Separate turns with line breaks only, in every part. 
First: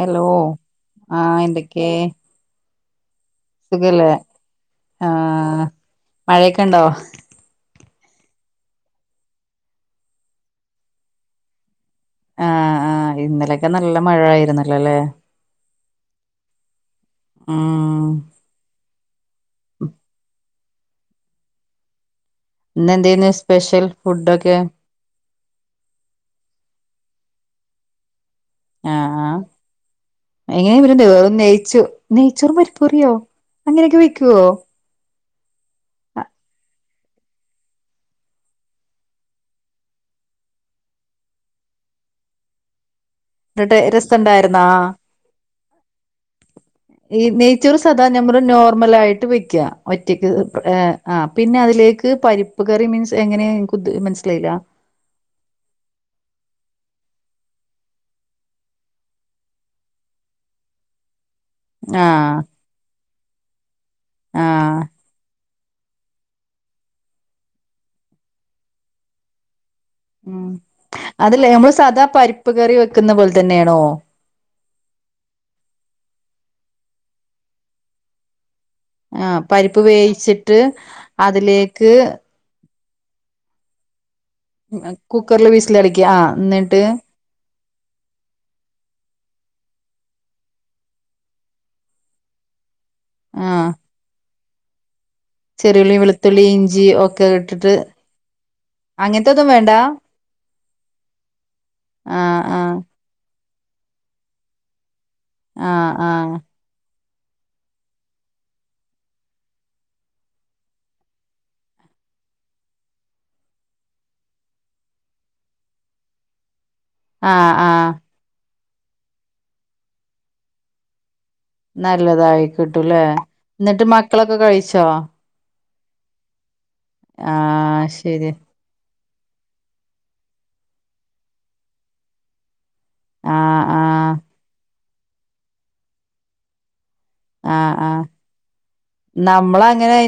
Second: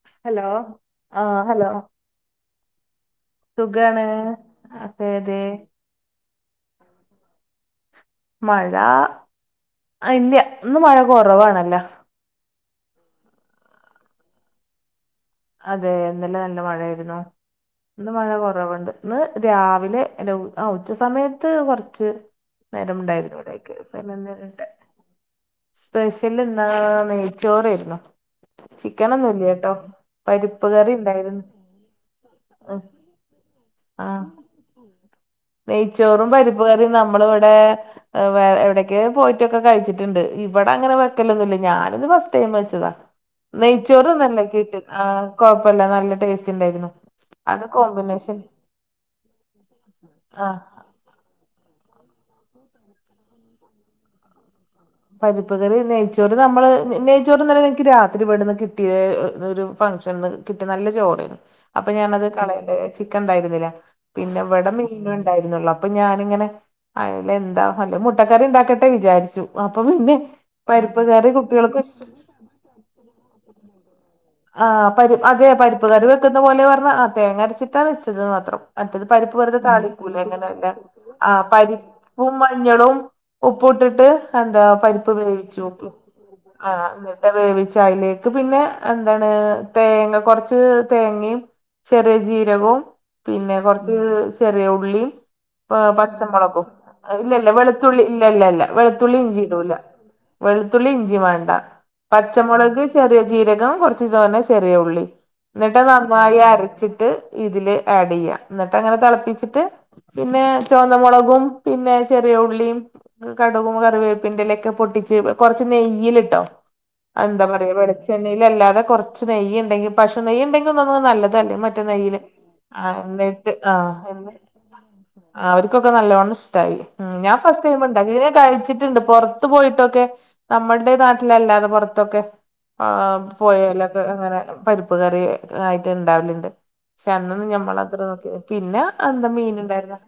Hello
ആഹ് hello
ആഹ്എന്തൊക്കെ
സുഖാണ്
സുഖല്ലേ ആ
അതെ അതെ
മഴയൊക്കെ ഉണ്ടോ
മഴ ഇല്ല ഇന്ന് മഴ കുറവാണല്ലോ.
ആഹ്ആഹ് ഇന്നലെയൊക്കെ നല്ല മഴ ആയിരുന്നല്ലോല്ലേ.
അതെ ഇന്നലെ നല്ല മഴായിരുന്നു
ഉം
ഇന്ന് മഴ കുറവുണ്ട് ഇന്ന് രാവിലെ എ ആ ഉച്ച സമയത്ത് കുറച്ച് നേരം
ഇന്നന്തെനു
ഉണ്ടായിരുന്നു
സ്പെഷ്യൽ ഫുഡൊക്കെ
സ്പെഷ്യല് എന്താ നെയ്ച്ചോറയിരുന്നു ചിക്കനൊന്നുല്ലട്ടോ.
എങ്ങനെയ വരണ്ട് വേറ നെയ്ച്ച നെയ്ച്ചോറ പരിപ്പൂറിയോ അങ്ങനെയൊക്കെ വെക്കോ?
ആഹ് നെയ്ച്ചോറും പരിപ്പ് കറിയും നമ്മള വിടെ. വേ എടക്ക പോയിട്ടൊക്കെ കഴിച്ചിട്ടുണ്ട് ഇവിടെ അങ്ങനെ വെക്കലൊന്നുമില്ല ഞാനിന്ന് ഫസ്റ്റ് ടൈം വെച്ചതാ.
എന്നിട്ട്
നെയ്ച്ചോറ് നല്ല
രസണ്ടായിരുന്നാ
കിട്ട് ആ കൊഴപ്പില്ല നല്ല ടേസ്റ്റ് ഉണ്ടായിരുന്നു
ഈ
അത്
നെയ്ച്ചറ് സാദാ
കോമ്പിനേഷൻ
നമ്മള് നോർമൽ ആയിട്ട് വെക്കുക ഒറ്റയ്ക്ക്
ആ
ആ പിന്നെ അതിലേക്ക് പരിപ്പ് കറി മീൻസ് എങ്ങനെ മനസ്സിലായില്ല.
പരിപ്പ കറി നെയ്ച്ചോറ് നമ്മള് നെയ്ച്ചോറ് ഇന്നെലെ എനിക്ക് രാത്രി വീടന്ന് കിട്ടിയത് ഒരു ഫംഗഷൻന്ന് കിട്ട് നല്ല ചോറ്
[inaudible]
അപ്പൊ ഞാനത് കളയണ്ട ചിക്കൻ ഉണ്ടായിരുന്നില്ല പിന്നെ ഇവിടെ
ആഹ്
മീനെ ഉണ്ടായിരുന്നുള്ളൂ. അപ്പൊ ഞാനിങ്ങനെ അൽ എന്താ അല്ലെ മുട്ടക്കറി ഉണ്ടാക്കട്ടെ വിചാരിച്ചു. അപ്പം പിന്നെ
ഉം
പരിപ്പക്കറി കുട്ടികൾക്ക് ഇഷ്‌ട
രിപ്പ് കറി വെക്കുന്ന പോലെ തന്നെയാണോ.
ആ പരിപ്പ് അതെ പരിപ്പ് കറി വെക്കുന്ന പോലെ പറഞ്ഞ ആ തേങ്ങരച്ചിട്ടാണ് വെച്ചത് മാത്രം. മറ്റേത്
ആ
പരിപ്പ് കറി താളിക്കൂലേ
വേവിച്ചിട്ട്
അങ്ങനെയല്ല ആ
അതിലേക്ക്
പരിപ്പും മഞ്ഞളും ഉപ്പ് ഇട്ടിട്ട് എന്താ പരിപ്പ്
കുക്കറിൽ
വേവിച്ച് നോക്കി
വിസിലടിക്കുക ആ
ആ
എന്നിട്ട്
വേവിച്ചതിലേക്ക് പിന്നെ എന്താണ് തേങ്ങ കൊറച്ച് തേങ്ങയും ചെറിയ ജീരകവും
ആ
പിന്നെ കൊറച്ച് ചെറിയ ഉള്ളി
ചെറിയുള്ളി വെളുത്തുള്ളി
പച്ചമുളകും
ഇഞ്ചി ഒക്കെ
ഇല്ല ഇല്ല
ഇട്ടിട്ട്
വെളുത്തുള്ളി ഇല്ല ഇല്ല ഇല്ല വെളുത്തുള്ളി ഇഞ്ചി
അങ്ങനത്തെൊന്നും വേണ്ട
ഇടൂല്ല വെളുത്തുള്ളി ഇഞ്ചി വേണ്ട
ആ ആ
പച്ചമുളക് ചെറിയ ജീരകം കുറച്ചു തോനെ ചെറിയ ഉള്ളി
ആ
എന്നിട്ട് നന്നായി
ആ
അരച്ചിട്ട് ഇതില് ആഡ് ചെയ്യാം എന്നിട്ട് അങ്ങനെ തിളപ്പിച്ചിട്ട് പിന്നെ ചുവന്ന മുളകും പിന്നെ ചെറിയ ഉള്ളിയും കടുകും കറിവേപ്പിന്റെലൊക്കെ പൊട്ടിച്ച് കൊറച്ച് നെയ്യൽട്ടോ
ആ
എന്താ
ആ
പറയാ വെളിച്ചെണ്ണയി അല്ലാതെ കുറച്ച് നെയ്യ് ഉണ്ടെങ്കിൽ പശു നെയ്യ് ഉണ്ടെങ്കിൽ ഒന്ന നല്ലത് ല്ലേ മറ്റ നെയില്
നല്ലതായി
ആ
കിട്ടൂല്ലേ
എന്നിട്ട് ആഹ
മക്കളൊക്കെ കഴിച്ചോ
ആ അവർക്കൊക്കെ നല്ലോണ്ണം ഇഷ്ട
ആ
ഞാൻ ഫസ്റ്റ് ടൈം ഉണ്ടാക്കി ഇതരെ
ശരി
കഴിച്ചിട്ട് പുറത്ത് പോയിട്ടൊക്കെ നമ്മളുടെ നാട്ടിലല്ലാതെ പുറത്തൊക്കെ ആ
ആ ആ
പോയലൊക്കെ അങ്ങനെ പരിപ്പ് കറി ആയിട്ട് ഇണ്ടാവലുണ്ട് പക്ഷെ അന്നന്ന്
ആ ആ
ഞമ്മളത്ര നോക്കിയ പിന്നെ എന്താ മീൻ ഇണ്ടായിന്നു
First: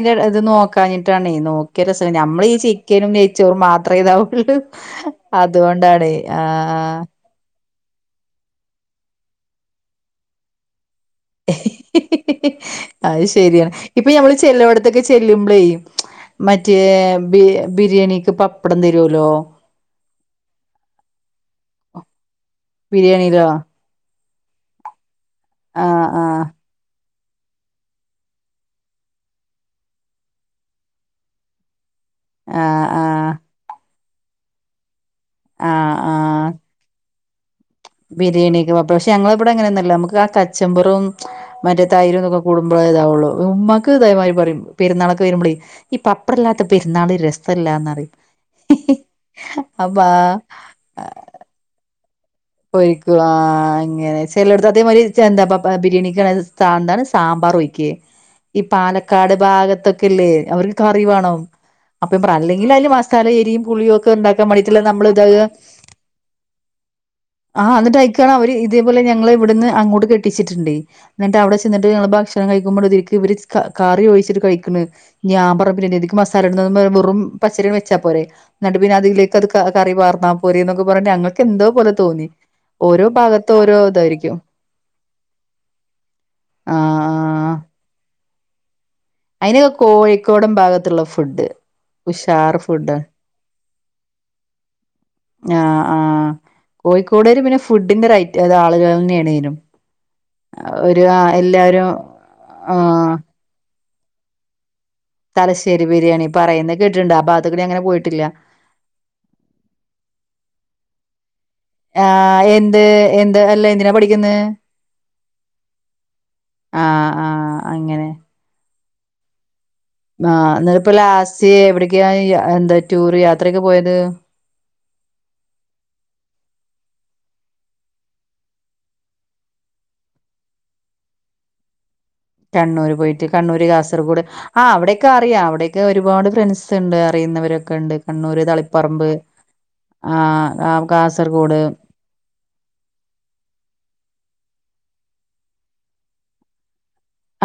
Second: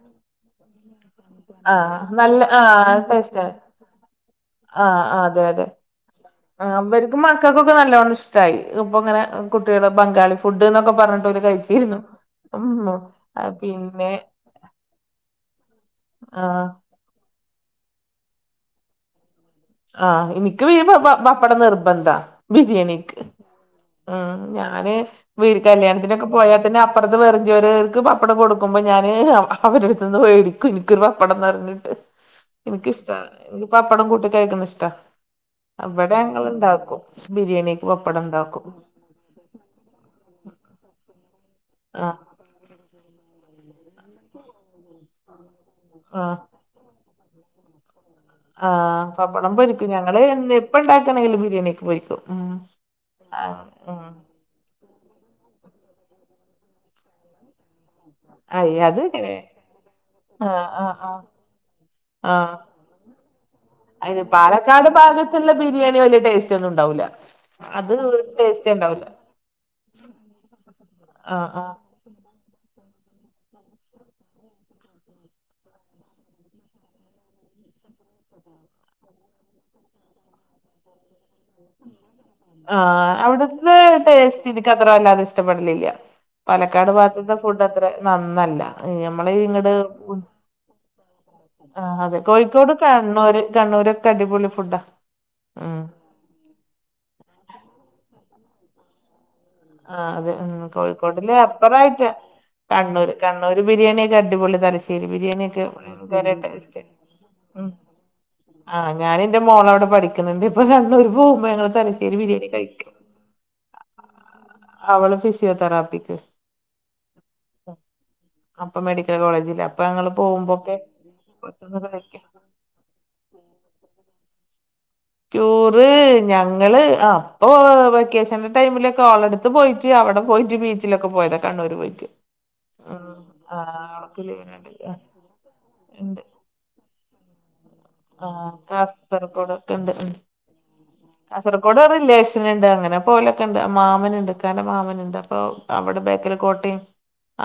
ട്ടാണേ നോക്കിയ രസ നമ്മളീഈ ചിക്കനും
ടേസ്റ്റാണ്
നെയ്ച്ചോറും മാത്രമേ ഇതാവുള്ളൂ അതുകൊണ്ടാണ്
ഇവർക്കും മക്കൾക്കൊക്കെ നല്ലോണം ഇഷ്ടമായി ഇപ്പൊ ഇങ്ങനെ കുട്ടികള് ബംഗാളി ഫുഡ് എന്നൊക്കെ പറഞ്ഞിട്ട് കയിച്ചിരുന്നു ഉ
അത് ശരിയാണ് ഇപ്പൊ നഞമ്മള് ചെല്ലവിടത്തൊക്കെ ചെല്ലുമ്പളേ
ആഹ്
മറ്റേ ബിരിയാണിക്ക് പപ്പടം തരുവല്ലോ
ആഹ് എനിക്ക് വ പപ്പട നിർബന്ധാ ബിരിയാണിക്ക്
ബിരിയാണിയിലോ
ഉ ഞാന്
ആഹ്
കല്യാണത്തിനൊക്കെ
ആഹ്
പോയാൽ തന്നെ അപ്പറത്ത് വെറും ചോറാരാർക്കു പപ്പടം കൊടുക്കുമ്പോ ഞാൻ അവരു അടുത്ത് നിന്ന് മേടിക്കും എനിക്കൊരു പപ്പടം എന്ന് പറ ട്ട്
ആഹ്
എനിക്കിഷ്ടാ
ആഹ്
എനിക്ക് പപ്പടം കൂട്ടി കഴിക്കണ ഇഷ്ടാ
ആഹ്
ഇവിടെ ഞങ്ങള് ഇണ്ടാക്കും ബിരിയാണക്ക് പ
ബിരിയാണി ഒക്കെ പക്ഷെ ഞങ്ങളെ ഇവിടെ അങ്ങനെയൊന്നുമല്ല നമുക്ക് കച്ചമ്പറും മറ്റേ
ആഹ്
തൈരുംക്കെ കൂടുമ്പോേ ഇതാവുള്ളൂ ഉമ്മാക്ക് ഇതേ മാതിരി പറയും പെരുന്നാളൊക്കെ വരുമ്പോഴേ ഈ
ആഹ്
പപ്പട ഇ പെരുന്നാൾ രസംല്ലാന്ന്റിയ
ആഹ് പപ്പടം പൊരിക്കും ഞങ്ങള് എപ്പ ഉണ്ടാക്കണെങ്കിൽ ബിരിയാണിക്ക് പൊരിക്കും ഉം
പൊരിക്കും ആ
ആഹ് ഉം
അങ്ങനെ ചെല്ലെടുത്താത്ത മതിരി എന്താപ്പ ബിരിയാണിക്ക് എന്താണ് സാമ്പാർ ഒഴിക്കേ ഈ
അയ് അത്
പാലക്കാട്
ഇങ്ങനെ
ഭാഗത്തൊക്കെല്ലേ
ആഹ്
അവർക്ക്
ആഹ്
കറി
ആഹ്
വേണം അപ്പം
ആഹ്
അല്ലെങ്കിൽ അതില് മസാല എരിയും പുളിയും ഒക്കെ
അയിന്
ഉണ്ടാക്കാൻ വേണ്ടയിട്ടുള്ള
പാലക്കാട്
നമ്മള ഇത
ഭാഗത്തുള്ള ബിരിയാണി വലിയ ടേസ്റ്റ് ഒന്നും ഉണ്ടാവൂല്ല
ആഹ് എന്നിട്ട് അയിക്കയണ് അവര് ഇതേപോലെ ഞങ്ങള് ഇവിടുന്ന് അങ്ങോട്ട് കെട്ടിച്ചിട്ടിണ്ട് എന്നിട്ട്
ആഹ്
അവിടെ
ആഹ്
ചെന്നിട്ട് ഞങ്ങള് ഭക്ഷ ഭക്ഷണം കഴിക്കുമ്പളും ഇത് ഇരിക്കും ഇവര് കറി ഒഴിച്ചിട്ട് കഴിക്കണ് ഞാൻ പറയുമ്പം രതിക്ക് മസാല ഉടുന്നതും വെറും പച്ചരി വെച്ചാ പോരെ നടുവിന് അയിലേക്ക് അത് കറി വാർന്നാ പോര എന്നൊക്കെ പറഞ്ഞ ഞങ്ങൾക്ക് എന്തോപോലെ തോന്നി ഓരോ
ആഹ്
ഭാഗത്ത്
അവിടെത്തെ
ഓരോ ഇതായിരിക്കും
ടേസ്റ്റ് എനിക്ക് അത്ര വല്ലാതെ ഇഷ്ടപ്പെടലില്ല പാലക്കാട്
ആഹ്
ഭാഗത്തു
ആഹ്
ഫുഡ് അത്ര നന്നല്ല ഞമ്മള്
അയിന്
ഇങ്ങട്
കോഴിക്കോട് ഭാഗത്തുള്ള ഫുഡ്
ആഹ് അതെ
ഉഷാർ
കോഴിക്കോട്,
ഫുഡ്
കണ്ണൂര് കണ്ണൂരൊക്കെ അടിപൊളി ഫുഡാ ഉം
ആഹ് ആഹ് കോഴിക്കോട് കാര് പിന്നെ ഫുഡിന്റെ റൈറ്റ് അ ആളുകള് തന്നെയാണ് നേനും
ആഹ് അതെ ഉം കോഴിക്കോട്ടില് അപ്പർ അയിറ്റം
ആഹ്
കണ്ണൂർ കണ്ണ് അവര് ബിരിണിയെക്കെ അടിപൊളി തലശ്ശേ
തലശ്ശേരി ബിരിയാണി പറയുന്ന കേട്ടിട്ടുണ്ട് അ ഭാഗത്തേക്ക്
ഉം
അങ്ങനെ പോയിട്ടില്ല
ആഹ് ഞാനെന്റെ മോളെ അവിടെ പഠിക്കുന്നുണ്ട് ഇപ്പൊ കണ്ണൂർ പോകുമ്പോ ഞങ്ങള് തലശ്ശേരി ബിരിയാണി കഴിക്കും
ഇതല്ലേ എന്തിനാ പഠിക്കുന്നെ
അവള് ഫിസിയോതെറാപ്പിക്ക്
ആഹ് ആഹ് അങ്ങനെ
അപ്പൊ മെഡിക്കൽ കോളേജിലാ
ആഹ് ഇപ്പോ ലാസ്റ്റ്
കഴിക്കും
എവിടെക്കായാ എന്താ ടൂർ യാത്രക്കെ പോയത്?
ടൂറ് ഞങ്ങള് അപ്പൊ വെക്കേഷന്റെ ടൈമിലൊക്കെ ഓളടു ത്ത് പോയിട്ട് അവിടെ പോയിട്ട് ബീച്ചിലൊക്കെ പോയത കണ്ണൂര് പോയിട്ട്.
കണ്ണൂർ
ആഹ്
പോയിട്ട് കണ്ണൂർ,
ആഹ്
കാസർഗോട്
അവൾക്ക്
ആ
ലീവിനുണ്ട്
അവിടെക്കെ അറിയാം അവിടെയൊക്കെ
ഉണ്ട്
ഒരുപാട് ഫ്രണ്ട്സ് ണ്ട് അറിയുന്നവരൊക്കെണ്ട്. കണ്ണൂര്,
ആഹ്
തളിപ്പറമ്പ്
കാസർഗോഡൊക്കെ ഉണ്ട് ഉം
ആഹ് കാസർഗോഡ്
നുണ്ട് അങ്ങനെ പോലെക്കണ്ട് മാമന് ക്കാന്റെ മാമനുണ്ട് അപ്പൊ അവിടെ ബേക്കറി കോട്ടയും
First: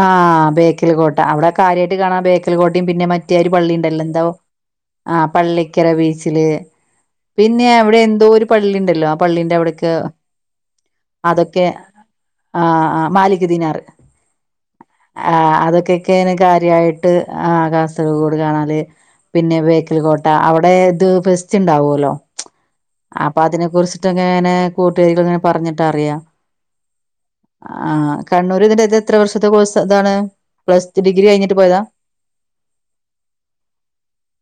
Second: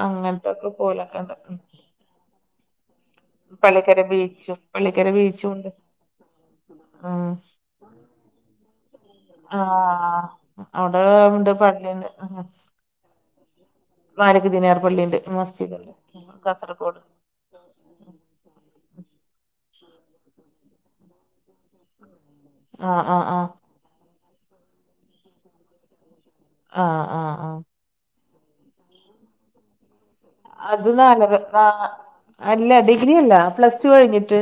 ആഹ്
അങ്ങനത്തൊക്കെ
ബേക്കൽ കോട്ട
പോലൊക്കെ ഉണ്ട്
അവിടെ
ഉം
കാര്യയിട്ട് കാണാൻ ബേക്കൽ കോട്ടയും പിന്നെ മറ്റ് ഒരു പള്ളി
പള്ളിക്കര
ഉണ്ടല്ലോ എന്താ
ബീച്ചും പള്ളിക്കര
ആ
ബീച്ചും ഉണ്ട്
പള്ളിക്കല ബീച്ചില് പി
ഉം
പിന്നെ അവിടെ എന്തോ ഒരു പള്ളി ഇണ്ടല്ലോ? പള്ളിന്റെ അവിടെക്ക്
ആഹ് അവിടെ ഉണ്ട്
അതൊക്കെ
പള്ളിണ്ട്
ആ ആ മാലിക് ദിനാർ
മാലിക്ക ദിന
ആ അതൊക്കെക്കെന്
കാസർഗോഡ്
കാര്യയിട്ട് ആ കാസർഗോട് കാണല് പിന്നെ ബേക്കൽ കോട്ട അവിടെ ഇത് ഫെസ്റ്റ് ഉണ്ടാവുല്ലോ.
ആഹ് ആഹ്
അപ്പൊ
ആഹ്
അതിനെ കുറിച്ചിട്ടങ്ങനെ കൂട്ടുകാരികൾ ഇങ്ങനെ പറഞ്ഞിട്ട് അറിയാം
ആഹ് ആഹ് ആഹ്
ആഹ് കണ്ണൂര് ഇതിന്റെ ഇത് എത്ര വർഷത്തെ കോഴ്സ് ആണ്?
അത് നാലര നാ അല്ല ഡിഗ്രി അല്ല പ്ലസ് ടു കഴിഞ്ഞിട്ട്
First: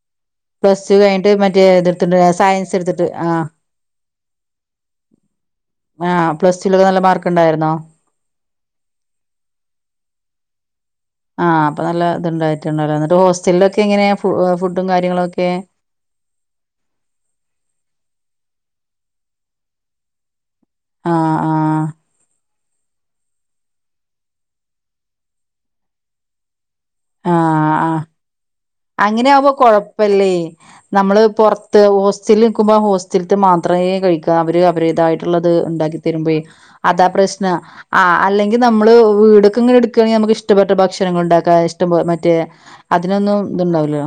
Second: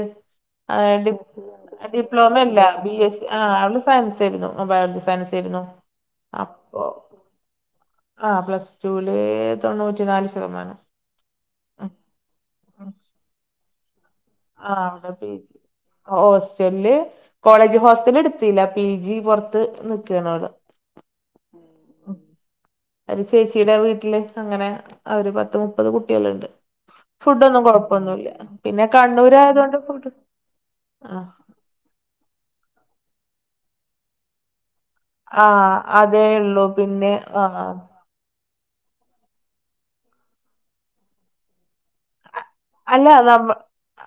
പ്ലസ് ടു കഴിഞ്ഞിട്ട് മറ്റേ
ആ
ഇതെടുത്തിട്ട്
ഡിപ്ലോമ അല്ല
സയൻസ്
ബി
എടുത്തിട്ട്
എസ് സി ആ
ആഹ്
അവള് സയൻസ് ആയിരുന്നു ബയോളജി സയൻസ് ആയിരുന്നു.
ആഹ് പ്ലസ് ടുവിൽ നല്ല മാർക്ക് ഉണ്ടായിരുന്നോ?
ആഹ് പ്ലസ് ടുല് തൊണ്ണൂറ്റി നാല് ശതമാനം.
ആഹ് അപ്പ
ഉം
നല്ല
ഉം
ഇതുണ്ടായിട്ടുണ്ടല്ലോ എന്നിട്ട് ഹോസ്റ്റലിലൊക്കെ എങ്ങനെയാ
ആ
ഫുഡും
അവിടെ
കാര്യങ്ങളും
പി
ഒക്കെ?
ജി ഹോസ്റ്റലില് കോളേജ് ഹോസ്റ്റലടുത്തില്ല പി ജി പുറത്ത് നിക്കെയാള് അവിടെ
ആഹ് ആഹ്
ഒരു ചേച്ചിയുടെ വീട്ടില് അങ്ങനെ അവര് പത്ത് മുപ്പത് കുട്ടികളുണ്ട്. ഫുഡോന്നും കൊഴപ്പൊന്നുയില്ല.
അങ്ങനെയവുമ്പോ കൊഴപ്പയില്ലേ
ആ
നമ്മള് പെർ ത്ത് ഹോസ്റ്റലിൽ നിൽക്കുമ്പോ ഹോസ്റ്റലത്ത് മാത്രമേ കഴിക്കാ അവര് അവരുേത്ത്
ആ
ളള്ളത് ഒണ്ടാക്കി
അതേ
തരുമ്പഴേ
ഉള്ളൂ
അതാ
പിന്നെ ആ
പ്രശ്നം ആഹ് അല്ലെ നമ്മള് വീടൊക്കെങ്ങനെ എടുക്കുകണെങ്കിൽ നമുക്ക് ഇഷ്ടപ്പെട്ട ഭക്ഷണങ്ങൾ ഉണ്ടാക്കാ ഇഷ്ട പോലെ മറ്റേ
അല്ല
അതിനൊന്നും
നമ്മ
ഇതു ഉണ്ടാവില്ല.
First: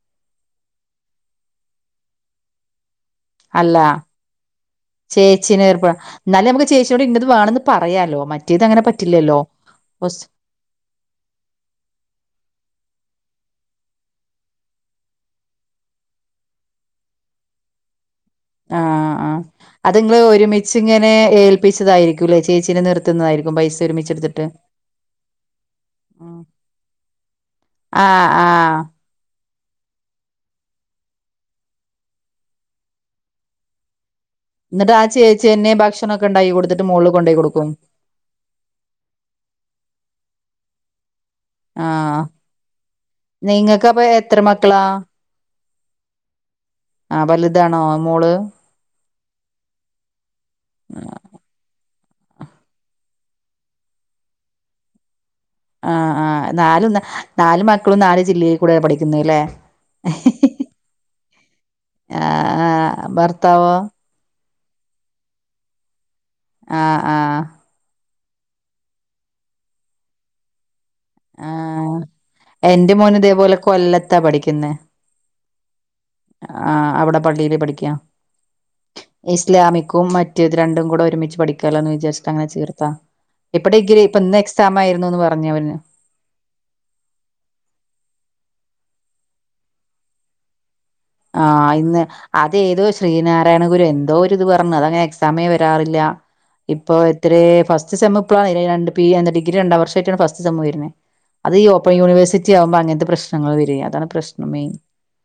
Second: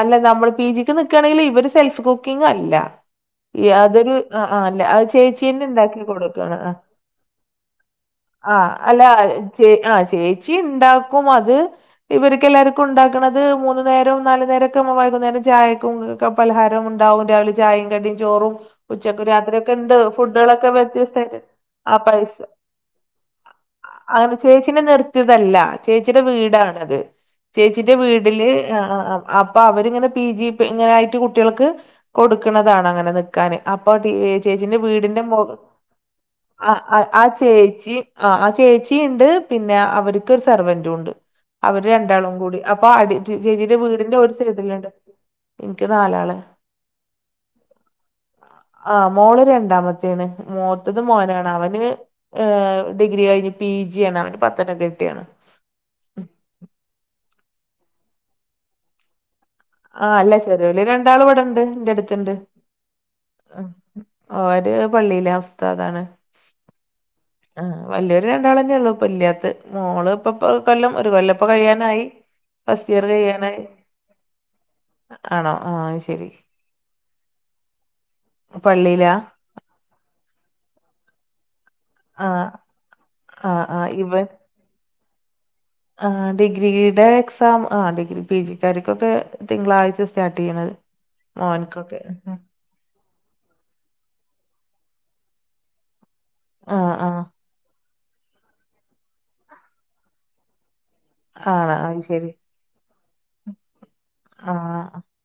അല്ല നമ്മള് പി ജിക്ക് നിക്കുകയാണെങ്കില് ഇവര് സെൽഫ് കുക്കിങ് അല്ല. ഈ
അല്ല
യതൊരു ആഹ് അല്ല അത് ചേച്ചിന്നെ
ചേച്ചീനെ ഏർപ്പ
ഉണ്ടാക്കി
എന്നാലും
കൊടുക്കാണ്
നമുക്ക്
ആഹ്
ചേച്ചിയോട് ഇന്നത് വേണന്ന് പറയാലോ മറ്റേത്
ആഹ്
അങ്ങനെ
അല്ല
പറ്റില്ലല്ലോ
ചേ ആഹ്
ഹോസ്
ചേച്ചി ഉണ്ടാക്കും അത് ഇവർക്കല്ലർക്ക ക്കുണ്ടാക്കണത് മൂന്നു നേരവും നാലു നേരം ഒക്കെ വൈകുന്നേരം ചായക്കും പലഹാരവും ഉണ്ടാവും രാവിലെ ചായയും കടിയും ചോറും
ആ
ഉച്ചക്ക്
ആ
രാത്രിക്കെ
അത്
ഇണ്ട്
നിങ്ങള്
ഫുഡുകളൊക്കെ
ഒരുമിച്ച് ഇങ്ങനെ
വ്യത്യസ്മായിട്ട് ആഹ് പൈസ
തിന്നയിരിക്കും പൈ
അങ്ങനെ ചേച്ചീനെ നിർത്തിയതല്ല ചേച്ചിയുടെ വീടാണത്. ചേച്ചിന്റെ
ആ
വീട്ടില്
ആ
ആഹ് അപ്പൊ അവരിങ്ങനെ പി ജി ഇങ്ങനായിട്ട് കുട്ടികൾക്ക് കൊടുക്കുണതാണ് അങ്ങനെ നിക്കാന് അപ്പൊ ചേച്ചിന്റെ
എന്നിട്ട് ആ
വീടിന്റെ മു
ചേച്ചി തന്നെ ഭക്ഷണൊക്കെ ഉണ്ടാക്കി കൊടുത്തിട്ട്
ആഹ്
മോളില്
ആഹ്
കൊണ്ടോയി കൊടുക്കും
ചേച്ചി ആഹ് ആഹ് ചേച്ചി ഉണ്ട് പിന്നെ അവർക്കു സർവന്റും ഉണ്ട് അവര്
ആഹ്
രണ്ടാളും കൂടി അപ്പൊ അടി ചേച്ചിന്റെ
നിങ്ങക്കപ്പൊ
വീടിന്റെ ഒരു
എത്ര മക്കളാ
സൈഡിലുണ്ട് എനിക്ക് നാലാള്
ആഹ് വലുതാണോ മോള്?
ആഹ് മോള് രണ്ടാമത്തെയാണ് മുത്തത് മോനാണ് അവന് എഹ് ഡിഗ്രി കഴിഞ്ഞ് പി ജി ആണ് അവന് പത്തനംതിട്ടിയാണ്
ആഹ് ആഹ് നാലു ന്നാ നാല് മക്കളും നാല് ജില്ലയി കൂടെ പഠിക്ക്ന്നെ ലെ?
ആഹ് അല്ല ചെറിയോല് രണ്ടാളു ഇവിടുണ്ട്.
ആഹ് ആഹ് ഭർത്താവോ?
ഓര് പള്ളിലെ ഉസ്താദ്താണ്.
ആഹ് ആഹ്
ആഹ് വല്യൊരു രണ്ടാളെന്നെ ഉള്ളു ഇപ്പ ഇല്ല്യാതെ മോള് ഇപ്പ കൊല്ലം ഒരു കൊല്ലം ഇപ്പോ
ആഹ്
കഴിയാനായി ഫസ്റ്റ്
എന്റെ
ഇയർ
മോന് ഇതേപോലെ
കഴിയാനായി
കൊല്ലത്താ പഠിക്കുന്ന.
ആണോ ആഹ് ശരി
ആഹ് അവ്ടെ പള്ളില് പഠിക്യാ.
പള്ളീലാ?
ഇസ്ലാമിക്കും മറ്റേത് രണ്ടും കൂടെ ഒരുമിച്ച് പഠിക്കാലാന്ന് ജസ്റ്റ്
ആഹ്
അങ്ങനെ ചെർത്താ
ആഹ്
ഇപ്പ
ആഹ്
ഡിഗ്രി ഇപ്പൊ
ഇവൻ
ഇന്ന് എക്സാം ആയിരുന്നുന്ന് പറഞ് അവന്
ആഹ് ഡിഗ്രിടെ എക്സാം ആഹ ഡിഗ്രി പി ജിക്കാർക്കൊക്കെ തിങ്കളാഴ്ച സ്റ്റാർട്ട് ചെയ്യണത്.
ആഹ് ഇന്ന്
മോൻക്കൊക്കെ
ആ അത് ഏതോര് ശ്രീനാരായണ ഗുരു എന്തോ ഒരു ഇത് പറ്ണ് അങ്ങനെ എക്സമിന് വെരാറില്ല
ആഹ്
ഇപ്പൊ
ആഹ്
എത്രെ ഫസ്റ്റ് സെം ഇപ്പളാവേരാ രണ്ട് ഡിഗ്രി രണ്ടാം വർഷയിട്ടാണ് ഫസ്റ്റ് സേം വെര്നെ ഹ്. അത് ഈ
ആണോ
ഓപ്പൺ
ശരി
യൂണിവേഴ്സിറ്റി ആവുമ്പോ അങ്ങൻത്തെ പ്രശ്നങ്ങള് വെരെ അതാണ് പ്രശ്നം മെയിൻ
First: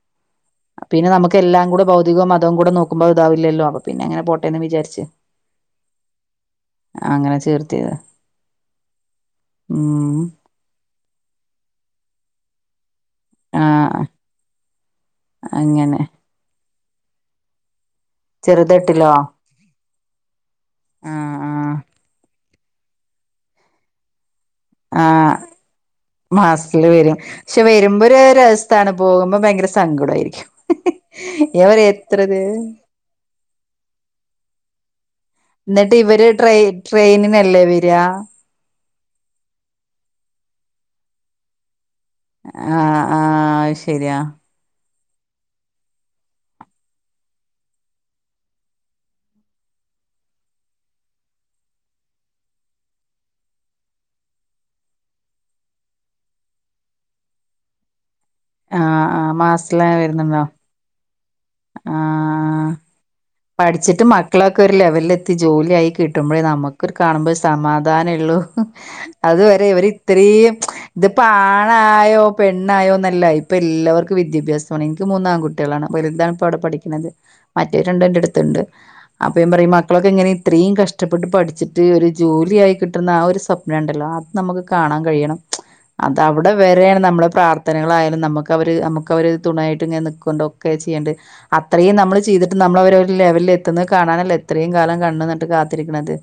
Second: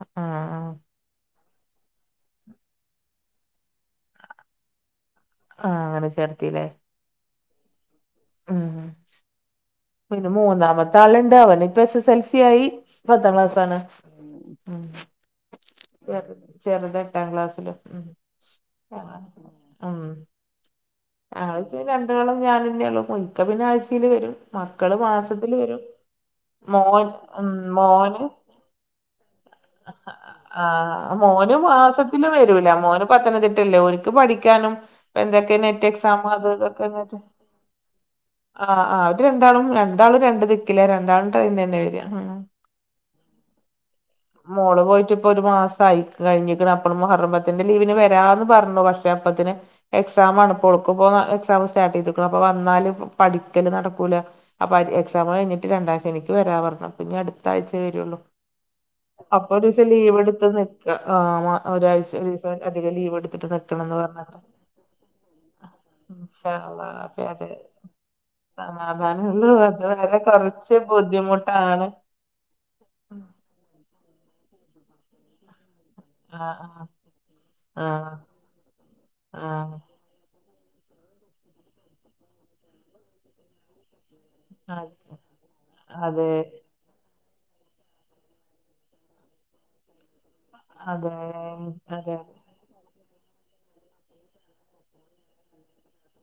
ആഹ് ആഹ്
പിന്നെ നമുക്ക് എല്ലാം കൂടെ ഭൗതികവും മതവും കൂടെ നോക്കുമ്പോ ഇതാവില്ലല്ലോ അപ്പൊ പിന്നെങ്ങനെ പോട്ടേന്ന് വിചാരിച്ച്.
ആഹ് അങ്ങനെ ചേർത്തില്ലേ.?
ആഹ് അങ്ങനെ ചേർത്തിത.
ഉം പിന്നെ മൂന്നാമത്തെ ആള്ണ്ട് അവന്പ്പ എസ് എസ് എൽ സി ആയി. പത്താ ക്ലാസാണ്.
ആഹ് അങ്ങനെ.
ചെറുത് എട്ടാ ക്ലാസ്സില് ഉം
ചെറുതെട്ടിലോ ആഹ്
ഉം ആഹ് രണ്ട് ആളും ഞാൻ തന്നെയ ഉള്ളൂ ഇക്ക പിന്നെ ആഴ്ചയില് വരും മക്കള് മാസത്തില് വരും
മാസതില്
മോൻ
വേരും
ഉം
വെരുമ്പോര്
മോന്
രസാണ് പോകുമ്പോ ഭയങ്കര സങ്കടയിരിക്കും.
ആഹ് മോന് മാസത്തിലു വെരൂല മോന് പത്തനംതിട്ടല്ലേ ഓര്ക്ക് പഠിക്കാനും എന്തൊക്കെ നെറ്റ്
എന്നിട്ട്
എക്സാം
ഇവര്
അത്
ട്രെയ്
ഇതൊക്കെ
ട്രെയിനിനല്ലേ വേരാ.
ആഹ് ആഹ് അത് രണ്ടാളും രണ്ടാളും രണ്ട് ദിക്കില്ല രണ്ടാളും ട്രെയിനെന്നെ വേരാ.
ആഹ് ആഹ് അഹ് ആയിശരി
മോള് പോയിറ്റ് ഇപ്പൊ ഒര് മാസായി കഴിഞ്ഞിക്ണ് അപ്പളും മുഹറം പത്തിന്റെ ലീവിന് വെരാന്ന് പറഞ്ഞു പക്ഷേ അപ്പത്തിന് എക്സാമാണ് ഇപോ ഒള്ക്ക്പ്പൊ എക്സാം സ്റ്റാർട്ട് ചെയ്തിക്കു അപ്പൊ വന്നാല് പഠിക്കല് നടക്കൂല. അപ്പൊ എക്സാമ് കഴിഞ്ഞിട്ട് രണ്ടാം ശനിക്ക് വരാ പറഞ്ഞ അപ്പൊ ഇനി അടുത്തഴ്ചേ വെരുള്ളു.
ആഹ് ആഹ്
അപ്പൊ ഒരു
മാസത്തില
രീസം ലീവ്
വരുന്നുണ്ടോ
എടുത്ത് ന്ക്കാ ആഹ് ഒരാഴ്ച ദിവസം
ആഹ്
അധികം ലീവ് എടുത്തിട്ട് ന
പഠിച്ചിട്ട് മക്കളൊക്കെ ഒരു ലെവലെത്തി ജോലിയായി കിട്ടുമ്പോഴേ
ഇൻഷാ അള്ളാ
നമുക്കരു
അതെ
കാണുമ്പോൾ
അതെ
സമാധാനെള്ളൂ.
സമാധാനള്ളൂ
അതുവരെ
അത്
ഇവര്
വരെ
ഇത്രേം
കൊറച്ച്
ഇത് പാളാ രാ
ബുദ്ധിമുട്ടാണ്
ആയോ പെണ്ണായോ നല്ല ഇപ്പൊ എല്ലാവർക്കും വിദ്യാഭ്യാസാണ് എനിക്ക് മൂന്നാംകു ട്ടിളാണ് അപ്പോ വല്ലതാണ്
ആ
അവിടെ പഠിക്കുന്നത് മറ്റേ
ആ
രണ്ട് എന്റെ എട്ത്ത്ണ്ട് അപ്പ
ആ
പറയും മക്കളൊക്കെ ഇങ്ങനെ ഇത്രീ കഷ്ടപ്പെട്ട് പഠിച്ചിട്ട് ഒരു ജോലിയായി കിട്ടുന്ന ആഹ് ഒരു സ്വപ്നംണ്ടല്ലോ ആ നമക്ക് കാണാ
ആ
കഴിയണം
അതെ
അതവ്ടെ തെയാണ് നമ്മളെ പ്രാർത്ഥനകളായാലും നമ്മക്ക് അവര് നമ്മക്ക് അവര് തുണായിട്ട് ഇങ്ങനെ നിക്കുണ്ടോ കൈ ചെയ്യണ്ട്
അതെ
അത്രയും
അതെ
നമ്മള് ചെയ്ത് ട്ട് നമ്മള അവര് ഒര് ലെവലിൽ എത്തുന്ന കാണാനല്ലോ ഇത്രയും കാലം കണ്ണ് നട്ട് കാത്തിരിക്കണത്.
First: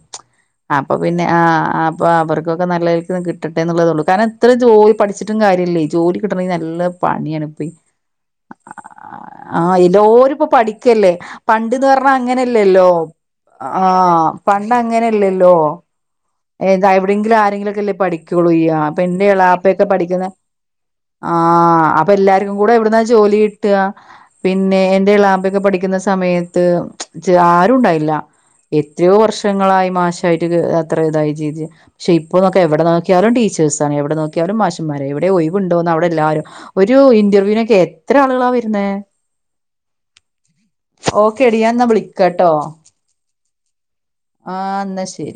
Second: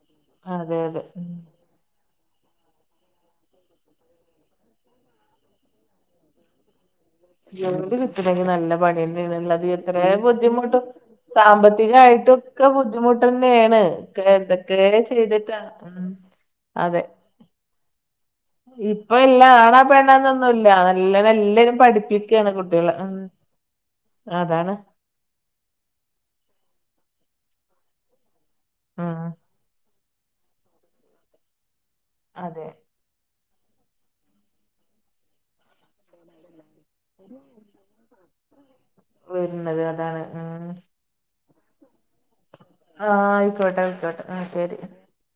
അതെ
അപ്പൊ
അതെ
പിന്നെ
ഉം
ആഹ് ആഹ് പ്പ അവർക്കൊക്കെ നല്ലക്ക് കിട്ടട്ടെന്നുള്ളത്ള്ളൂ കാരണംത്ര ജോലി പഠിച്ചിട്ടും കാര്യല്ലേ ജോലി കിട്ടണെങ്കി നല്ല പണിആണ്പ്പെ
ജോലി കിട്ടണെങ്കി നല്ല പണിയന്നെയാണല്ലോ അത്
ആഹ
എത്രേ
എല്ലോരുപ്പ
ബുദ്ധിമുട്ടും
പഠിക്കല്ലേ. പണ്ട്ന്ന് പറഞ്ഞാ
സാമ്പത്തികായിട്ടൊക്കെ
അങ്ങനല്ലല്ലോ
ബുദ്ധിമുട്ടന്നെയാണ്
ആഹ് പണ്ട്
എന്തൊക്കെ
അങ്ങനെല്ലല്ലോ
ചെയ്തിട്ടാ ഉം
ഏ എന്ത
അതെ
എവിടെങ്കിലും ആരെങ്കിലൊക്കെല്ലേ പഠി ക്യുള്ള്യ്യാ അപ്പൊ
ഇപ്പൊ
എന്റെ
എല്ലാ ആണാ
എളപ്പെക്കെ പഠിക്കുന്നെ
പെണ്ണാന്നൊന്നുല്ല നല്ലണം എല്ലാരും
ആഹ് അപ്പൊ
പഠിപ്പിക്കാണ്
എല്ലാർക്കും കൂടെ
കുട്ടികളെ
എവിടുന്ന
ഉം
ജോലി കി ട്ട്ഹാ
അതാണ്
പിന്നെ ഇളാമ്പെക്കെ പഠിക്കുന്ന സമയത്ത് ച്ച് ആരുണ്ടായില്ല എത്രയോ
ഉം
വർഷങ്ങളായി മാശായിട്ട്ക് [unintelligible] ക്ഷെ
അതെ
ഇപ്പോനൊക്കെവടെ നോ ക്ക്യറും ടീച്ചേർസ്സാണ് എവടെ നോക്കിയാലും മാഷമ്മാര എവിടെ ഒയിവുണ്ടോന്ന് അവടെ എല്ലാരും ഒരു ഇന്റർവ്യൂനൊക്കെ എത്ര ആളുകളാ വരുന്നേ
വര്ണത് അതാണ് ഉം
ഓക്കെ ടി ഞാൻ ന്നാ വിളിക്കാട്ടോ
ആഹ് ആയിക്കോട്ടെ ആയിക്കോട്ടെ ആഹ് ശരി
എന്നാ ശരി